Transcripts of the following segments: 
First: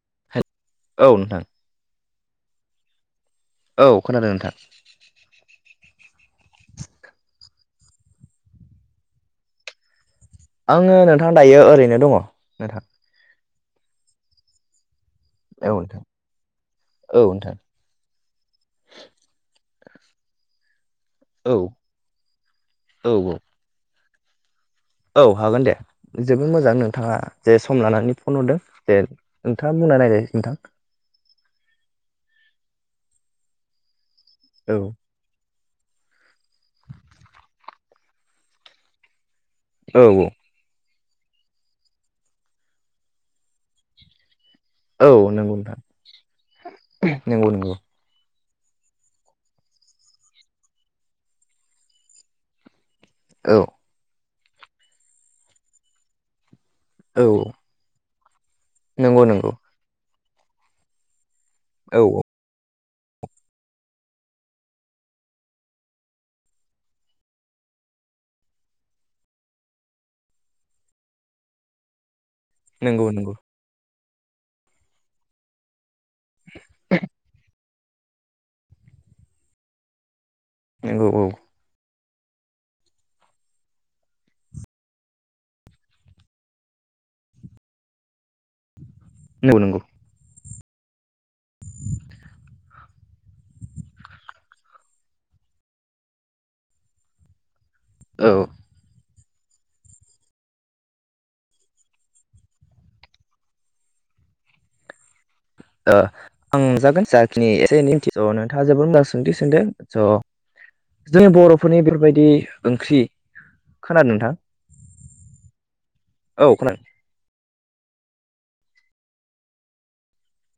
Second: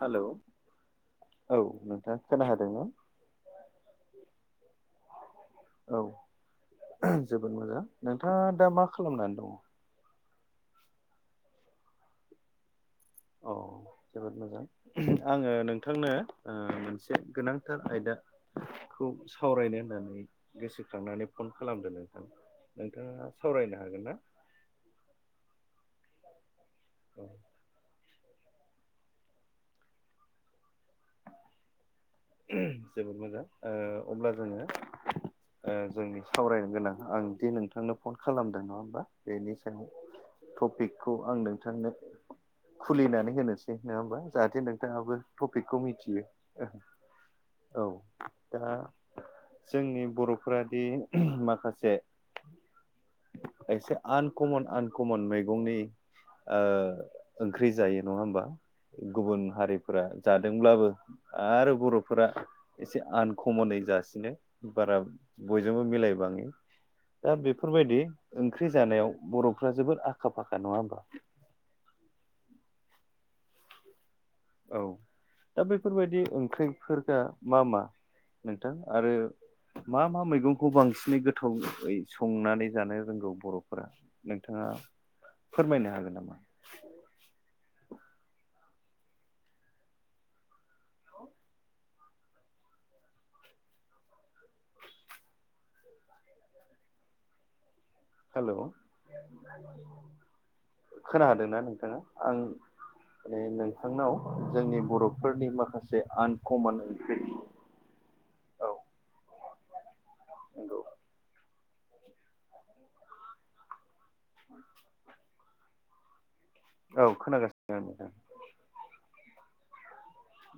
Hello औ नोंथां औ नोंथां खोना हादोंना? औ खोनादों नोंथां। औ जोबोद मोजां नोंथाङा दा मा खालामनानै दङ? आङो नोंथां दायो ओरैनो दङ नोंथां। औ जोबोद मोजां। आङो औ नोंथां नोंथांनो ओ मोनसे औ नोंथां गोनांथार आयदा। खौ सावरायनो। होननानै गोसोखांनानै फन औ खालामदो नोंथां औ नोंथाङा औ सावरायनो हागोन ना। औ हागोन दे जोबोद मोजां नोंथाङा औ जे सम लानानै फन हरदों जे नोंथाङा बुंनायनाय नोंथां। जोबोद मोजां अब्ला जोङो औ ओ जोंनि सावरायनो गोनां आं दि नोंथांनो फन खालामदों नङा होमबा। बेनि औ टपिक खौ आं नोंथांनो खुलिनानै होनोसै नङा होमबा। जाहाथे औ नोंथाङाबो नंगौ नोंथां टपिकखौ मिथियो ओं। नंगौ नंगौ। दा जोंनि बर'फोरा दि माखासे औ एसे आनकमन आनकमन मैगंनि ओ औ ओंख्रि जायो नङा होमबा नंगौ गुबुन नंगौ हारिफोरा जादोंब्लाबो आरो औ बर'फोरा। एसे आनकमनै जासिनो बारा बयजोंबो मिलायबाङै। दा बेफोर बायदि ओंख्रि जानायाव बर'फ्रा जोबोर आखा फाखा नङा होमबा। [inaudible] नंगौ नंगौ। औ दा बेफोर बायदि ओंख्रिफोरा मा मा? नोंथां आरो मा मा मैगंखौ नंगौ बांसिनै औ गोथाव संनानै जानो रोंगौ बर'फोरा नोंथाङा फोरमायनो हागोन नामा। नंगौ नंगौ। औ। औ ओ हेल'। खोना हादोंना नोंथाङा आं माने नोंथांनाव जोंनि बर' आं जागोन जाखिनि एसे निन्थि' नोंथाङा औ जोबोर मोजां सोंथि सोंदों स' नंगौ जों बर'फ बेफोरबायदि ओंख्रि खोनादों नोंथां। औ खोनादों। खोनागासिनो औ नोंथां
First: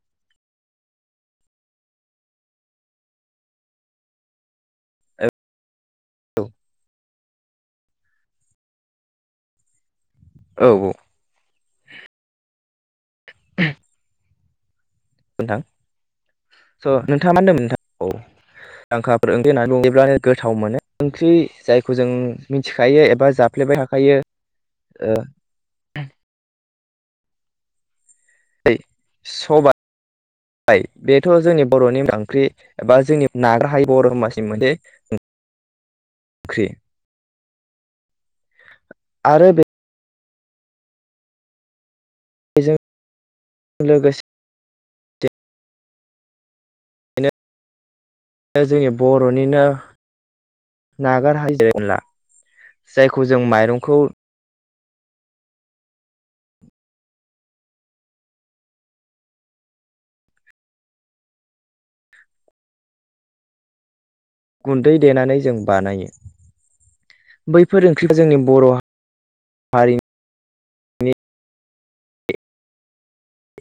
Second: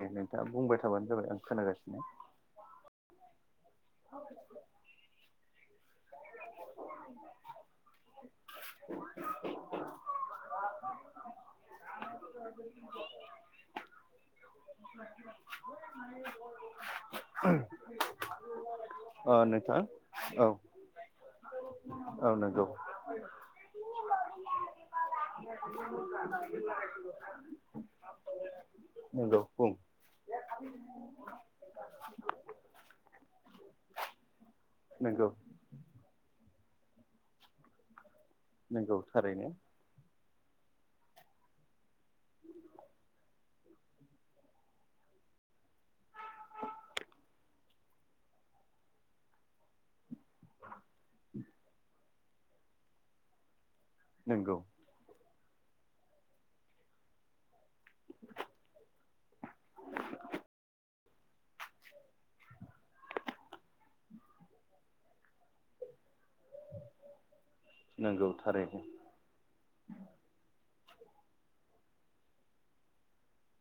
दे नोंथाङा बुंबाय थाबानो जाबाय आं खोनागासिनो। [unintelligible] औ। [inaudible] औ औ [unintelligible] [inaudible] नोंथां स' नोंथाङा मा होनदोंमोन नोंथां औ ओ दांखाफोर ओंख्रि होननानै नोंथां बुङोब्लानो औ गोथाव मोनो ओंख्रि जायखौ जों औ नंगौ मिथिखायो एबा जाफ्लेबाय थाखायो। ओ [unintelligible] [unintelligible] हाय बेथ' जोंनि बर'नि ओंख्रि एबा जोंनि नाग्रा हाय बर' समासिनि मोनसे [unintelligible] ख्रि। नंगौ थारैनो। बेजों लोगोसे। जोंनि बर'निनो नागार हायि [inaudible] जायखौ जों माइरं। नोंगौ। गुन्दै देनानै जों बानायो। बैफोर ओंख्रिखौ नंगौ जोंनि बर' थारैनो हारिनि।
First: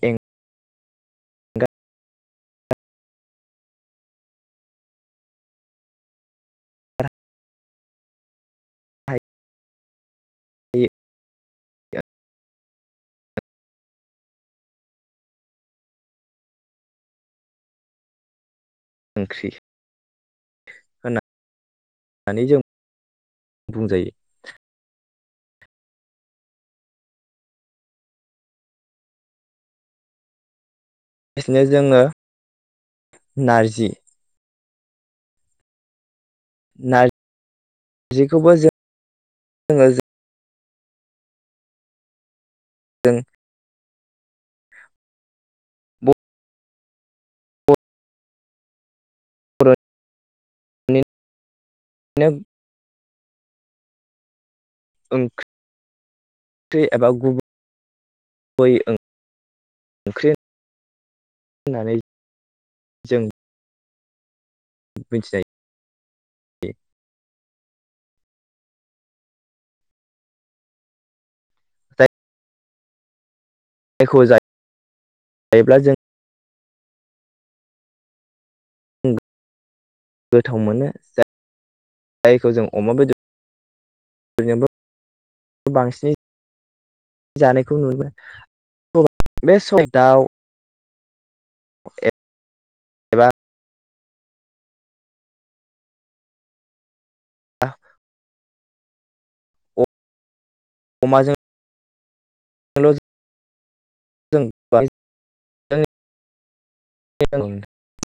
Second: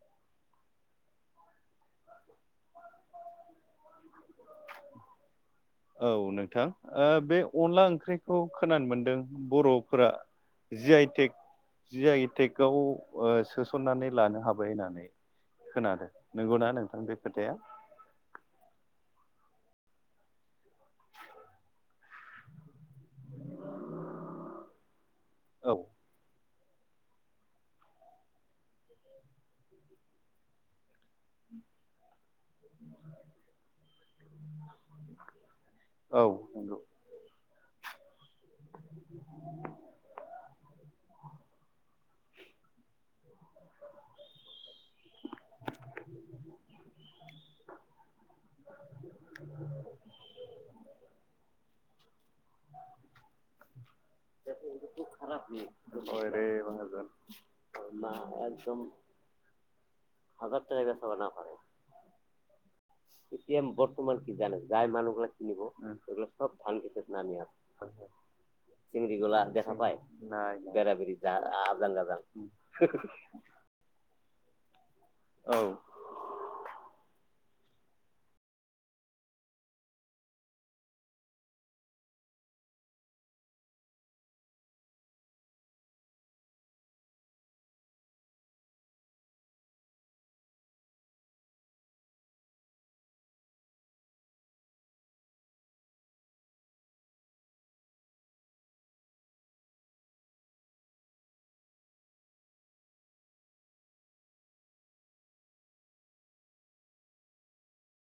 एं गा। औ नोंथां ओ बे अनला ओंख्रिखौ खोनानो मोनदों हायै बर'फोरा। जि आइटेक जि आइटेकआव ओ सोसननानै लानो हाबाय होननानै। खोनादो नंगौना नोंथां बे खोथाया? ओंख्रि। होना नै जों बुंजायो। औ। बिसनो जोङो नारजि। औ नार जिखौबो [inaudible] [unintelligible] [unintelligible] [unintelligible] ओंख्रि एबा गुबै [unintelligible] मा एदम। ओंख्रि हो [unintelligible] नानै [unintelligible] [unintelligible] मिथिनाय जायो सिंग्रीगला देखापाय नाय बेराबेरि जाय आजां-गाजां। जायख' जायो जायोब्ला जों। [unintelligible] गोथाव मोनो जा-जायखौ जों अमा बेद [unintelligible] बांसिनै। जानायखौ नु [inaudible] [unintelligible] एबा अमाजों। [unintelligible] [unintelligible]